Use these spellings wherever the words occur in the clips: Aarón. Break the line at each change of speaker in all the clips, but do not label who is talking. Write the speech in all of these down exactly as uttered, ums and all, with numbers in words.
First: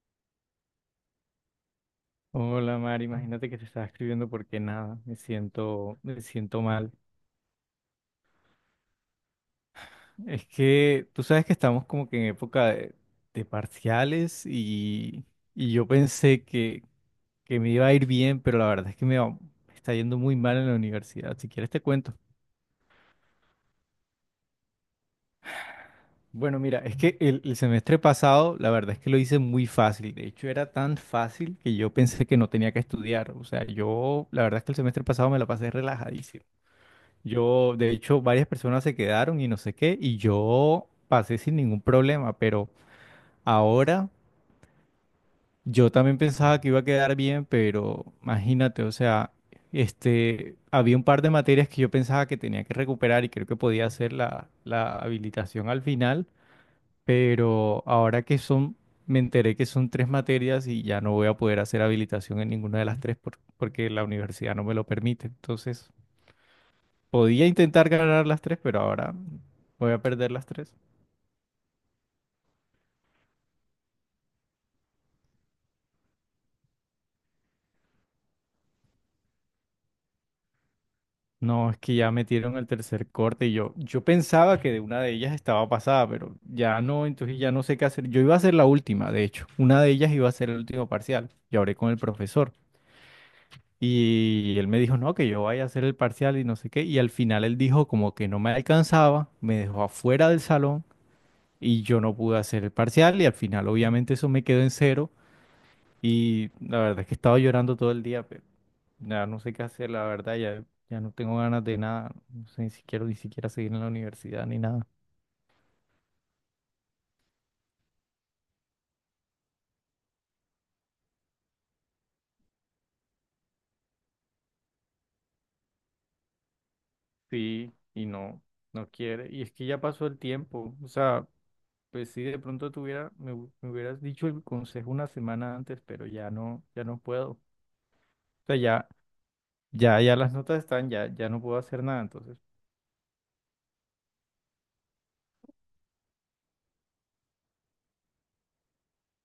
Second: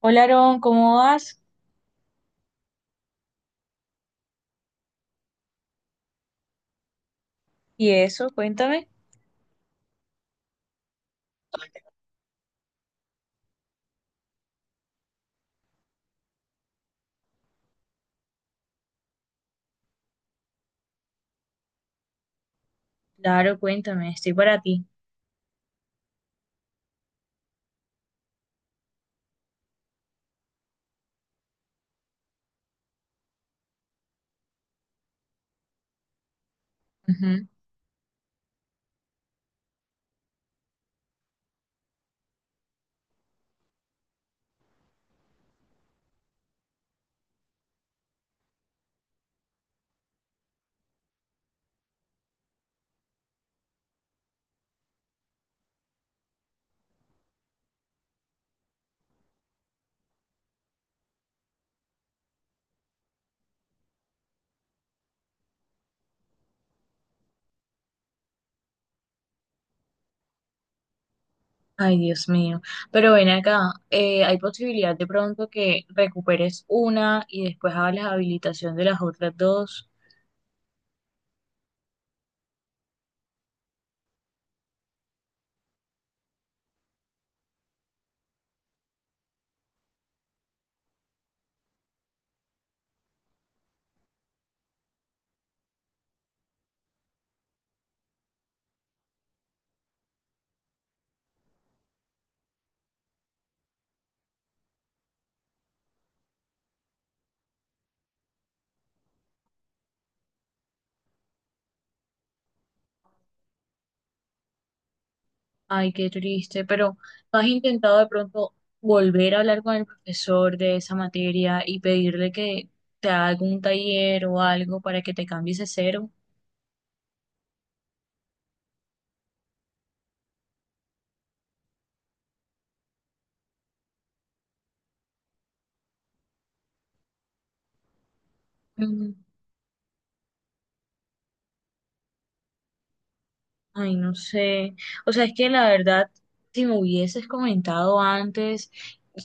Hola, Aarón, ¿cómo vas?
Hola, Mari, imagínate que te estaba escribiendo porque nada, me siento, me siento mal.
¿Y eso? Cuéntame.
Es que tú sabes que estamos como que en época de, de parciales y, y yo pensé que, que me iba a ir bien, pero la verdad es que me, va- me está yendo muy mal en la universidad. Si quieres te cuento.
Claro, cuéntame, estoy para ti.
Bueno, mira, es que el, el semestre pasado la verdad es que lo hice muy fácil. De hecho, era tan fácil que yo pensé que no tenía que estudiar. O sea, yo la verdad es que el semestre pasado me la pasé relajadísimo.
Ujú.
Yo, de hecho, varias personas se quedaron y no sé qué, y yo pasé sin ningún problema, pero ahora yo también pensaba que iba a quedar bien, pero imagínate, o sea, este, había un par de materias que yo pensaba que tenía que recuperar y creo que podía hacer la, la habilitación al final, pero ahora que son, me enteré que son tres materias y ya no voy a poder hacer habilitación en ninguna de las tres por- porque la universidad no me lo permite, entonces... Podía intentar ganar las tres, pero ahora voy a perder las tres.
Ay, Dios mío. Pero ven acá, eh, ¿hay posibilidad de pronto que recuperes una y después hagas la habilitación de las otras dos?
No, es que ya metieron el tercer corte y yo, yo pensaba que de una de ellas estaba pasada, pero ya no, entonces ya no sé qué hacer. Yo iba a hacer la última, de hecho. Una de ellas iba a ser el último parcial. Yo hablé con el profesor y él me dijo, no, que yo vaya a hacer el parcial y no sé qué. Y al final él dijo como que no me alcanzaba, me dejó afuera del salón y yo no pude hacer el parcial y al final obviamente eso me quedó en cero. Y la verdad es que estaba llorando todo el día, pero ya no sé qué hacer, la verdad, ya, ya no tengo ganas de nada, no sé ni siquiera, ni siquiera seguir en la universidad ni nada.
Ay, qué triste. Pero ¿no has intentado de pronto volver a hablar con el profesor de esa materia y pedirle que te haga algún taller o algo para que te cambies ese cero?
Sí, y no, no quiere. Y es que ya pasó el tiempo, o sea, pues si de pronto tuviera, me, hu- me hubieras dicho el consejo una semana antes, pero ya no, ya no puedo. O sea, ya, ya, ya las notas están, ya, ya no puedo hacer nada, entonces.
Ay, no sé. O sea, es que la verdad, si me hubieses comentado antes,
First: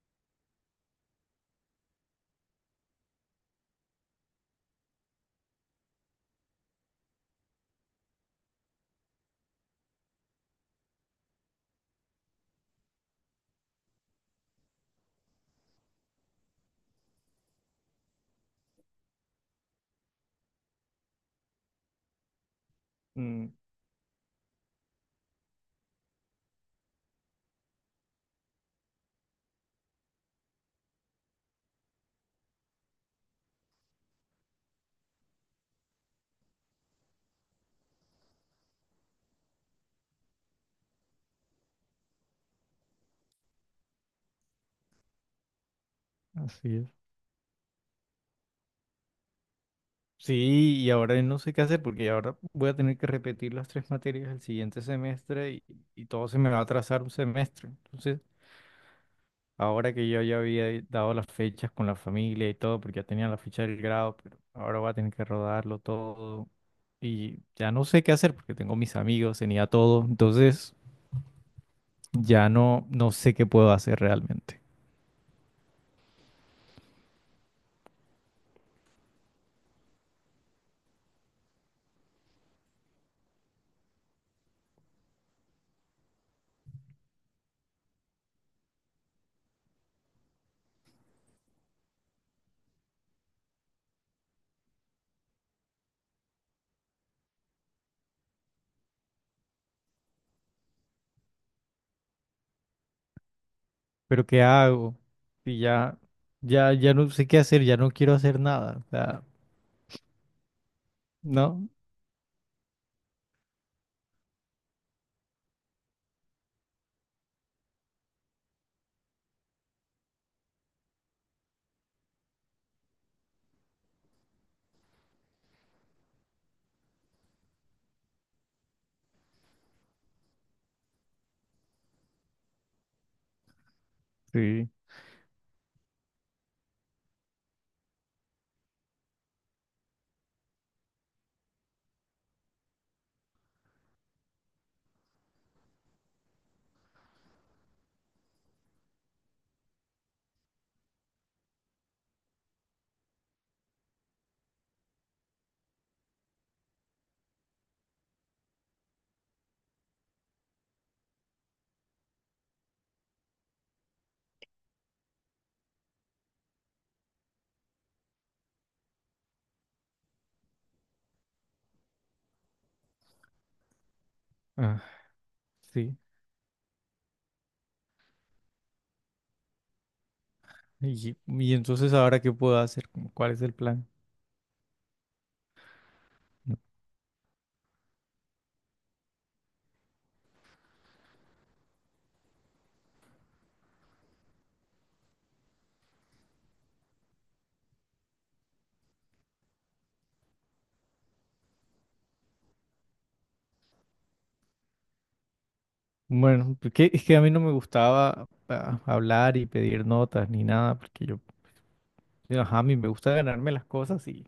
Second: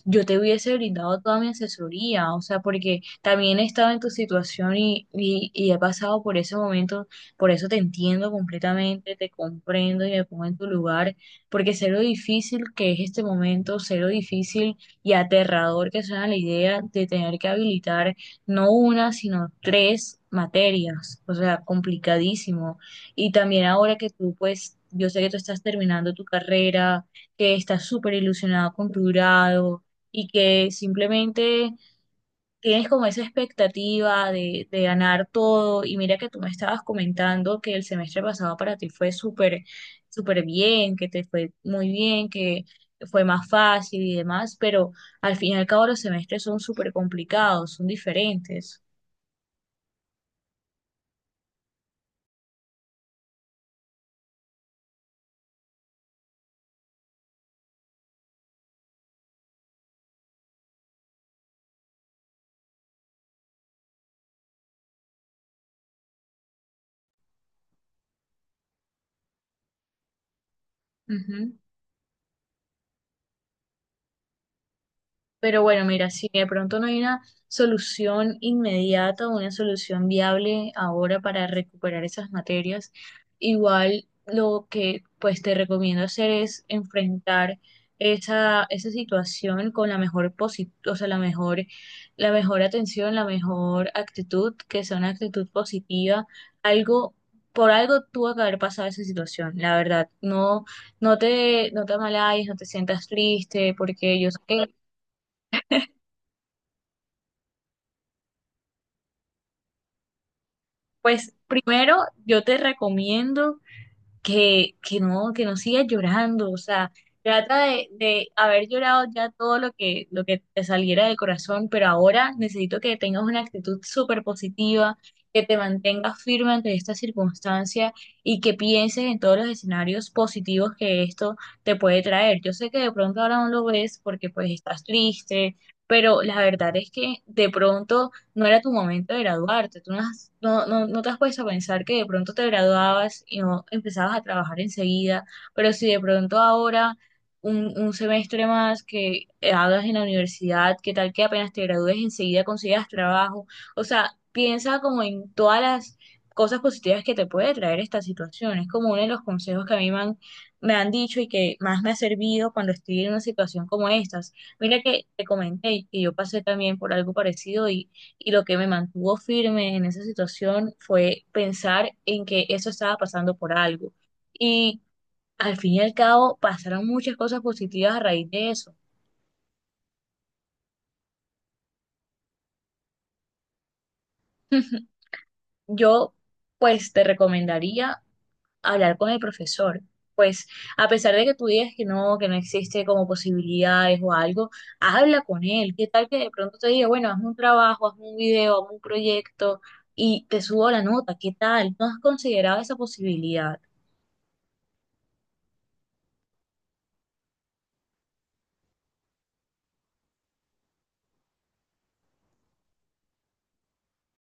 yo te hubiese brindado toda mi asesoría. O sea, porque también he estado en tu situación y, y, y he pasado por ese momento. Por eso te entiendo completamente, te comprendo y me pongo en tu lugar. Porque sé lo difícil que es este momento, sé lo difícil y aterrador que suena la idea de tener que habilitar no una, sino tres materias. O sea, complicadísimo. Y
mm,
también ahora que tú, pues, yo sé que tú estás terminando tu carrera, que estás súper ilusionado con tu grado y que simplemente tienes como esa expectativa de, de ganar todo. Y mira que tú me estabas comentando que el semestre pasado para ti fue súper, súper bien, que te fue muy bien, que fue más fácil y demás, pero al fin y al cabo los semestres son
Así es.
súper complicados, son diferentes.
Sí, y ahora no sé qué hacer porque ahora voy a tener que repetir las tres materias el siguiente semestre y, y todo se me va a atrasar un semestre. Entonces, ahora que yo ya había dado las fechas con la familia y todo, porque ya tenía la fecha del grado, pero ahora voy a tener que rodarlo todo y ya no sé qué hacer porque tengo mis amigos, tenía todo, entonces ya no, no sé qué puedo hacer realmente.
Pero bueno, mira, si de pronto no hay una solución inmediata una solución viable ahora para recuperar esas materias, igual lo que pues te recomiendo hacer es enfrentar esa, esa situación con la mejor posi- o sea, la mejor, la mejor atención, la mejor actitud, que sea una actitud positiva, algo, por algo tuvo que haber pasado esa situación, la verdad, no, no te, no te amalayes, no te sientas triste, porque
Pero
yo sé
¿qué
que.
hago? Y ya, ya, ya no sé qué hacer, ya no quiero hacer nada. O sea,
Pues
¿no?
primero yo te recomiendo que, que no, que no sigas llorando, o sea, trata de, de haber llorado ya todo lo que, lo que te saliera del corazón, pero ahora necesito que tengas una actitud súper positiva, que te mantengas firme ante esta circunstancia y que pienses en todos los escenarios positivos que esto te puede traer. Yo sé que de pronto ahora no lo ves porque pues
Sí.
estás triste, pero la verdad es que de pronto no era tu momento de graduarte, tú no, has- no, no, no te has puesto a pensar que de pronto te graduabas y no empezabas a trabajar enseguida, pero si de pronto ahora un, un semestre más que hagas en la universidad, qué tal que apenas te gradúes enseguida consigas trabajo, o sea, piensa como en todas las cosas positivas que te puede traer esta situación, es como uno de los consejos que a mí me han, me han dicho y que más me ha servido cuando estoy en una situación como estas. Mira que te comenté que yo pasé también por algo parecido y y lo que me mantuvo firme en esa situación fue pensar en que eso estaba pasando por algo. Y al fin y al
Sí.
cabo pasaron muchas cosas positivas a raíz de eso.
Y, y entonces ahora qué puedo hacer, como, ¿cuál es el plan?
Yo,
No,
pues, te recomendaría hablar con el profesor. Pues, a pesar de que tú digas que no, que no existe como posibilidades o algo, habla con él. ¿Qué tal que de pronto te diga, bueno, hazme un trabajo, hazme un video, hazme un proyecto y te subo la nota? ¿Qué tal? ¿No has considerado esa posibilidad?
bueno, porque es que a mí no me gustaba ah, hablar y pedir notas ni nada, porque yo, ajá, a mí me gusta ganarme las cosas y,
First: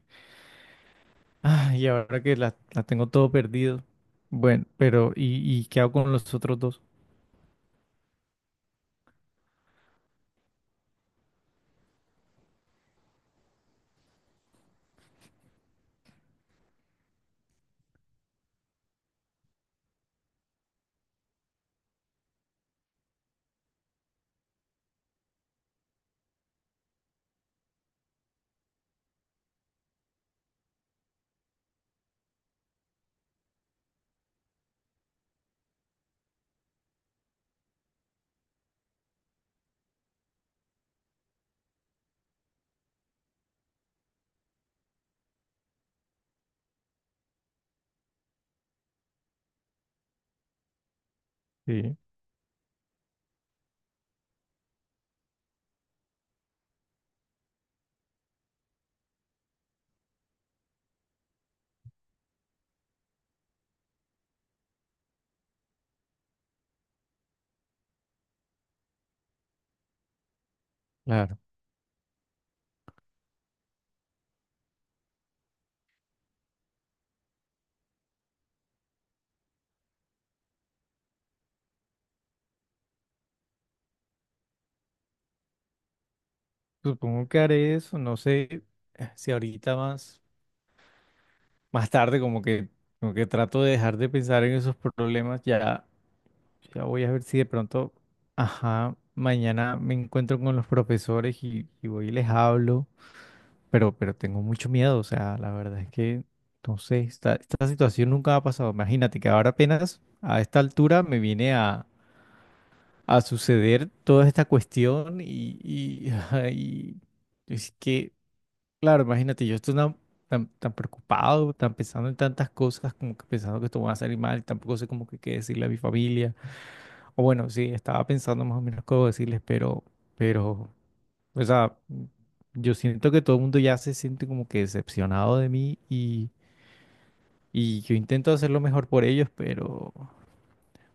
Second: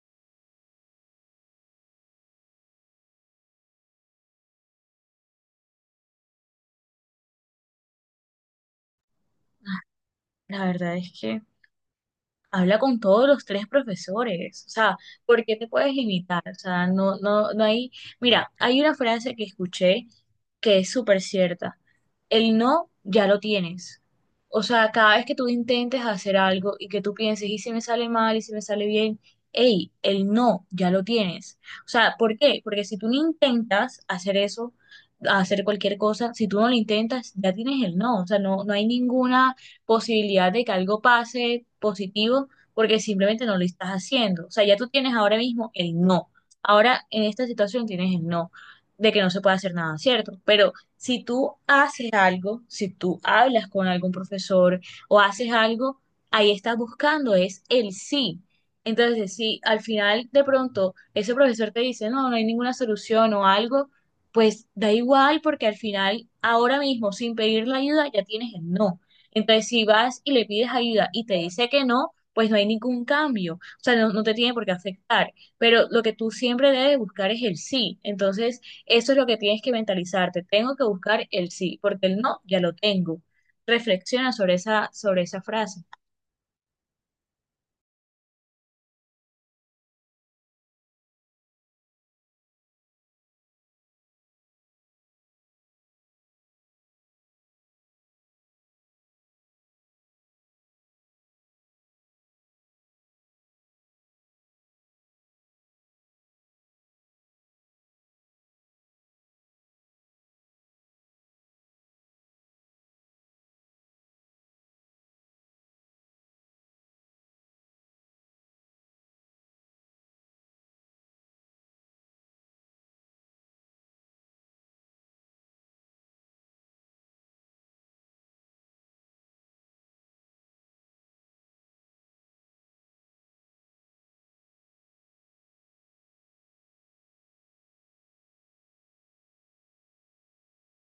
ah, y ahora que las las tengo todo perdido. Bueno, pero ¿y, y qué hago con los otros dos?
La verdad es que habla con todos los tres profesores, o sea, ¿por qué te puedes limitar? O sea, no, no, no hay, mira, hay una frase que escuché que es súper cierta. El no ya lo tienes. O sea, cada vez que tú intentes hacer algo y que tú pienses, ¿y si me sale mal? ¿Y si me sale bien? Ey, el no ya lo tienes. O sea, ¿por qué? Porque si tú no intentas hacer eso, hacer cualquier cosa, si tú no lo intentas, ya tienes el no. O sea, no, no hay ninguna posibilidad de que algo pase positivo porque simplemente no lo estás haciendo. O sea, ya tú tienes ahora mismo el no. Ahora en esta situación tienes el no de que no se puede hacer nada, ¿cierto? Pero si tú
Sí,
haces algo, si tú hablas con algún profesor o haces algo, ahí estás buscando es el sí. Entonces, si al final de pronto ese profesor te dice, no, no hay ninguna solución o algo, pues da igual porque al final, ahora mismo, sin pedir la ayuda, ya tienes el no. Entonces, si vas y le pides ayuda y te
claro.
dice que no, pues no hay ningún cambio. O sea, no, no te tiene por qué afectar. Pero lo que tú siempre debes buscar es el sí. Entonces, eso es lo que tienes que mentalizarte. Tengo que buscar el sí, porque el no ya lo tengo. Reflexiona sobre esa, sobre esa frase.
Supongo que haré eso, no sé eh, si ahorita más, más tarde como que, como que trato de dejar de pensar en esos problemas ya. Ya voy a ver si de pronto, ajá, mañana me encuentro con los profesores y, y voy y les hablo, pero, pero tengo mucho miedo, o sea, la verdad es que, no sé, esta, esta situación nunca ha pasado. Imagínate que ahora apenas a esta altura me viene a, a suceder toda esta cuestión y, y, ajá, y es que, claro, imagínate, yo estoy tan, tan, tan preocupado, tan pensando en tantas cosas, como que pensando que esto va a salir mal, tampoco sé como que qué decirle a mi familia. O bueno, sí, estaba pensando más o menos cómo decirles, pero, pero, o sea, yo siento que todo el mundo ya se siente como que decepcionado de mí y, y yo intento hacer lo mejor por ellos, pero,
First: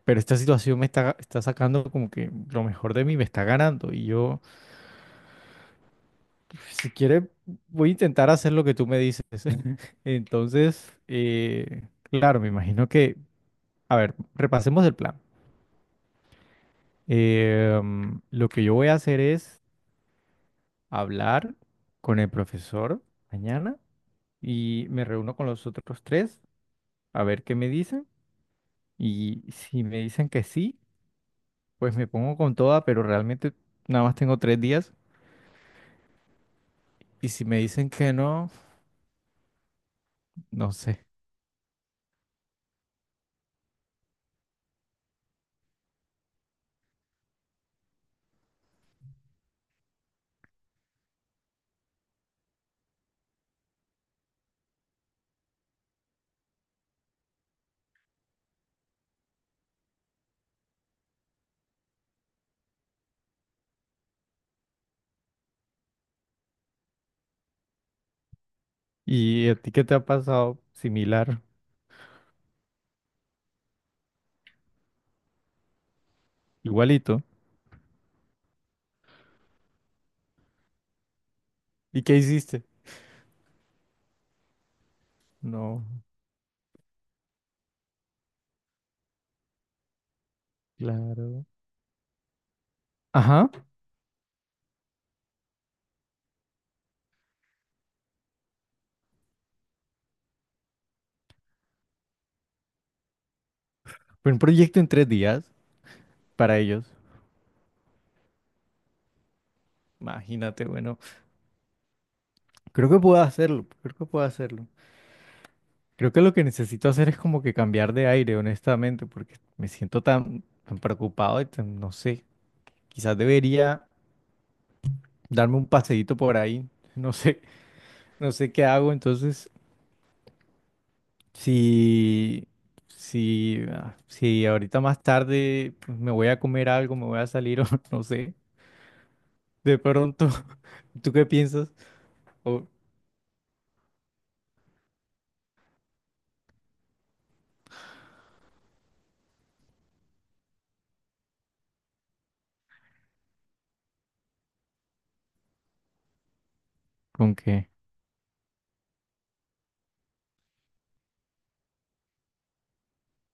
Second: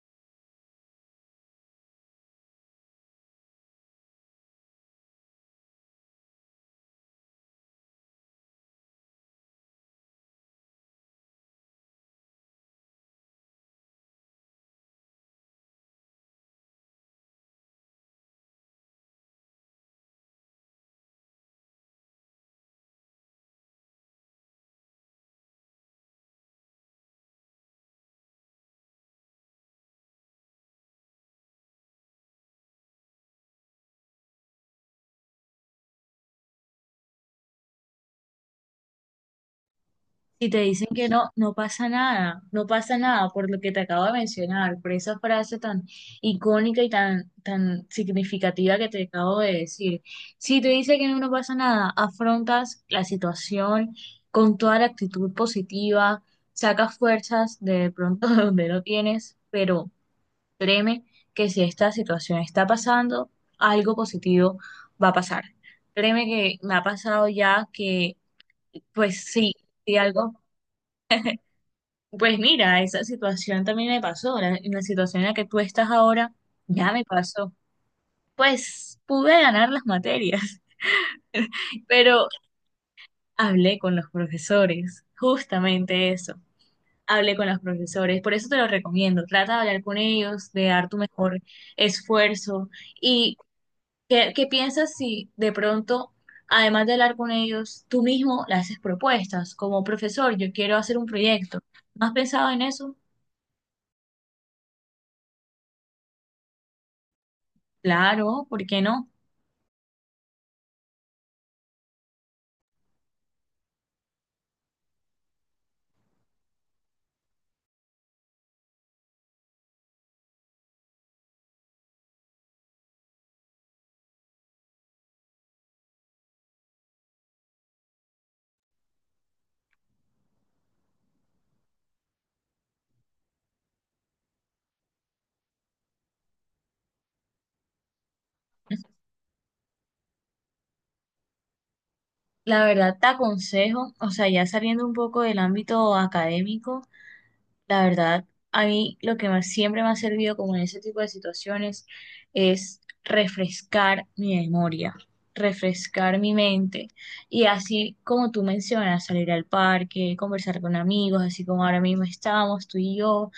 pero esta situación me está, está sacando como que lo mejor de mí, me está ganando y yo, si quiere, voy a intentar hacer lo que tú me dices. Entonces, eh, claro, me imagino que, a ver, repasemos el plan. Eh, mm, lo que yo voy a hacer es hablar con el profesor mañana y me reúno con los otros tres a ver qué me dicen. Y si me dicen que sí, pues me pongo con toda, pero realmente nada más tengo tres días. Y si me dicen que no,
Si te
no
dicen
sé.
que no, no pasa nada, no pasa nada por lo que te acabo de mencionar, por esa frase tan icónica y tan, tan significativa que te acabo de decir. Si te dicen que no, no pasa nada, afrontas la situación con toda la actitud positiva, sacas fuerzas de pronto de donde no tienes, pero créeme que si esta situación está pasando, algo positivo va a pasar. Créeme que me ha pasado ya que, pues
¿Y
sí,
a ti qué te
si
ha
algo
pasado? Similar,
pues mira, esa situación también me pasó. La, en la situación en la que tú estás ahora ya me
igualito.
pasó. Pues pude ganar las materias,
¿Y qué
pero
hiciste?
hablé con los profesores,
No,
justamente eso. Hablé con los profesores, por eso te lo recomiendo. Trata de hablar con ellos, de dar tu mejor
claro.
esfuerzo. ¿Y
Ajá,
qué, qué piensas si de pronto, además de hablar con ellos, tú mismo le haces propuestas como profesor, yo quiero hacer un proyecto? ¿No has pensado en eso?
fue un proyecto en tres días para ellos.
Claro, ¿por qué no?
Imagínate, bueno, creo que puedo hacerlo, creo que puedo hacerlo. Creo que lo que necesito hacer es como que cambiar de aire, honestamente, porque me siento tan, tan preocupado y tan- no sé, quizás debería darme un paseíto por ahí, no sé, no sé qué hago, entonces si, si, ah, si ahorita más tarde pues, me voy a comer algo, me voy a salir o no sé, de pronto, ¿tú qué piensas?
La
O,
verdad te aconsejo, o sea, ya saliendo un poco del ámbito académico, la verdad a mí lo que más siempre me ha servido como en ese tipo de situaciones es refrescar mi memoria, refrescar mi mente
¿con
y
qué?
así como tú mencionas, salir al parque, conversar con amigos, así como ahora mismo estamos tú y yo,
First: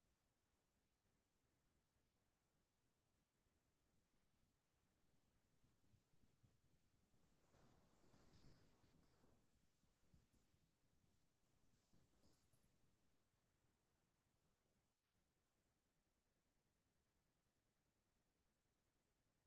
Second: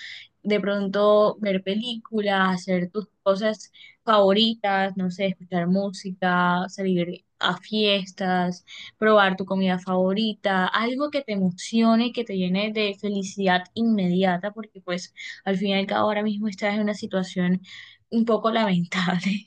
de pronto ver películas, hacer tus cosas favoritas, no sé, escuchar música, salir a fiestas probar tu comida favorita, algo que te emocione, que te llene de felicidad inmediata, porque pues al fin y al cabo ahora mismo estás en una situación un poco lamentable.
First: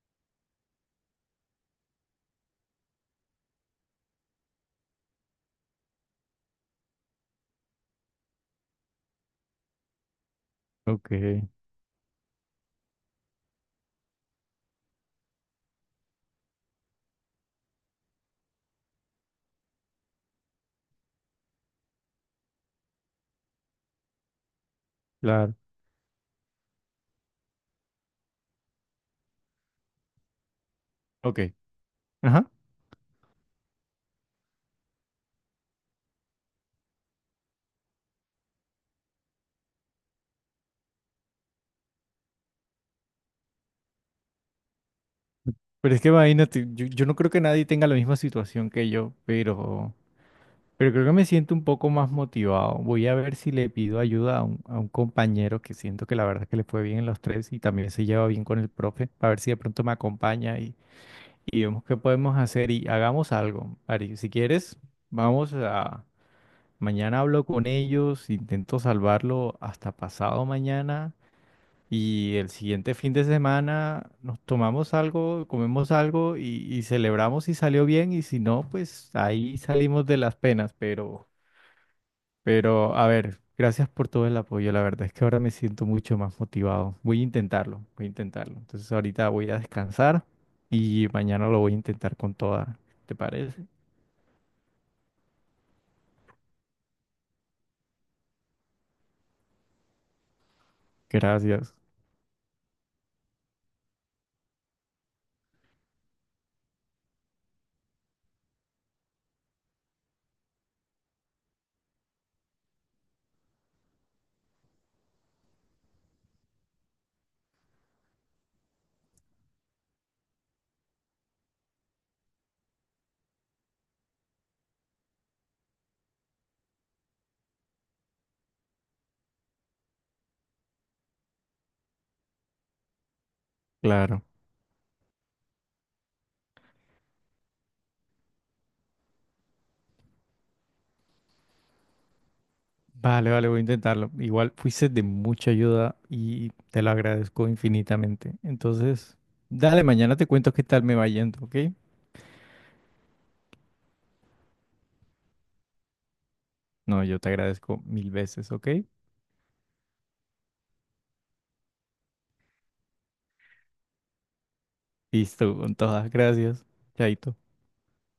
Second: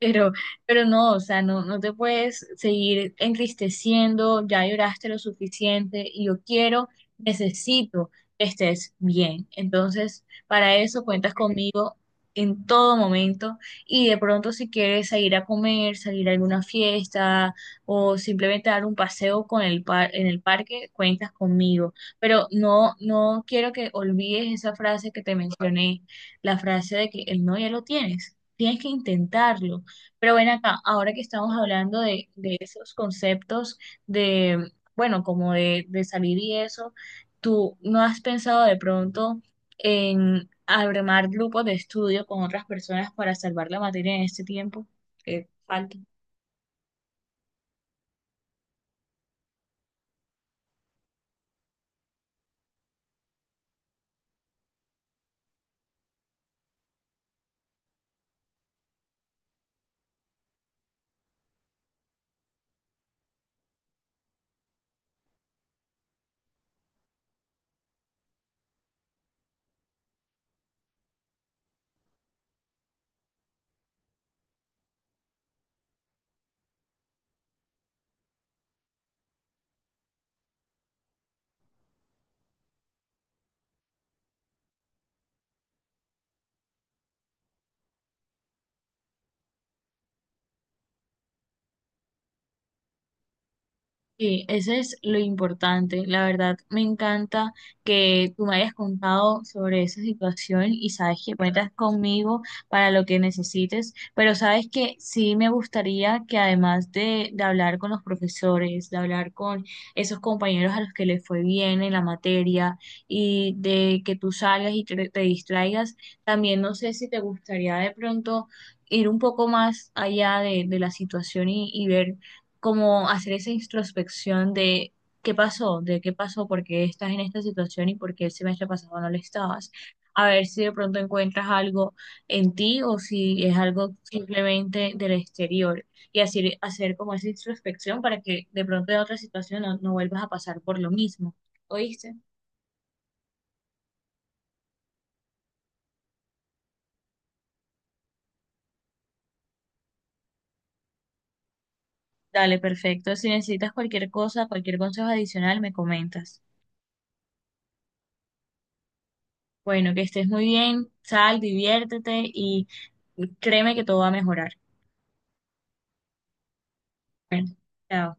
Pero, pero no, o sea, no, no te puedes seguir entristeciendo, ya lloraste lo suficiente y yo quiero, necesito que estés bien. Entonces, para eso
Ok,
cuentas conmigo en todo momento y de pronto si quieres salir a comer, salir a alguna fiesta o simplemente dar un paseo con el par en el parque, cuentas conmigo. Pero no, no quiero que olvides esa frase que te
claro,
mencioné, la frase de que el no ya lo tienes. Tienes que intentarlo. Pero ven acá, ahora que
ok,
estamos hablando de,
ajá.
de esos conceptos de, bueno, como de, de salir y eso, ¿tú no has pensado de pronto en armar grupos de estudio con otras personas para salvar la materia en este tiempo que
Pero
falta?
es que imagínate, yo, yo no creo que nadie tenga la misma situación que yo, pero... Pero creo que me siento un poco más motivado. Voy a ver si le pido ayuda a un, a un compañero que siento que la verdad es que le fue bien en los tres y también se lleva bien con el profe, para ver si de pronto me acompaña y, y vemos qué podemos hacer y hagamos algo. Ari, si quieres, vamos a... Mañana hablo con ellos, intento salvarlo hasta pasado mañana y el siguiente fin de semana nos tomamos algo, comemos algo y, y celebramos si salió bien y si no, pues ahí salimos de las penas, pero... Pero, a ver, gracias por todo el apoyo. La verdad es que ahora me siento mucho más motivado. Voy a intentarlo, voy a intentarlo. Entonces ahorita voy a descansar y mañana lo voy a intentar con toda. ¿Te parece?
Sí, ese es lo importante. La verdad, me encanta que tú me hayas contado sobre esa situación y sabes que cuentas
Gracias.
conmigo para lo que necesites, pero sabes que sí me gustaría que además de, de hablar con los profesores, de hablar con esos compañeros a los que les fue bien en la materia y de que tú salgas y te, te distraigas, también no sé si te gustaría de pronto ir un poco más allá de, de la situación y, y ver como hacer esa introspección de qué pasó, de qué pasó, por qué estás en esta situación y por qué el semestre pasado no lo estabas. A ver si de pronto encuentras algo en ti o si es algo
Claro.
simplemente del exterior y así hacer como esa introspección para que de pronto en otra situación no, no vuelvas a pasar por lo mismo. ¿Oíste?
Vale, vale, voy a intentarlo. Igual fuiste de mucha ayuda y te lo agradezco infinitamente. Entonces, dale, mañana te cuento qué tal me va yendo, ¿ok?
Dale, perfecto. Si necesitas cualquier cosa, cualquier consejo adicional, me comentas.
No, yo te agradezco mil veces, ¿ok?
Bueno, que estés muy bien, sal, diviértete y créeme que todo va a mejorar.
Listo, con todas. Gracias. Chaito.
Bueno, chao.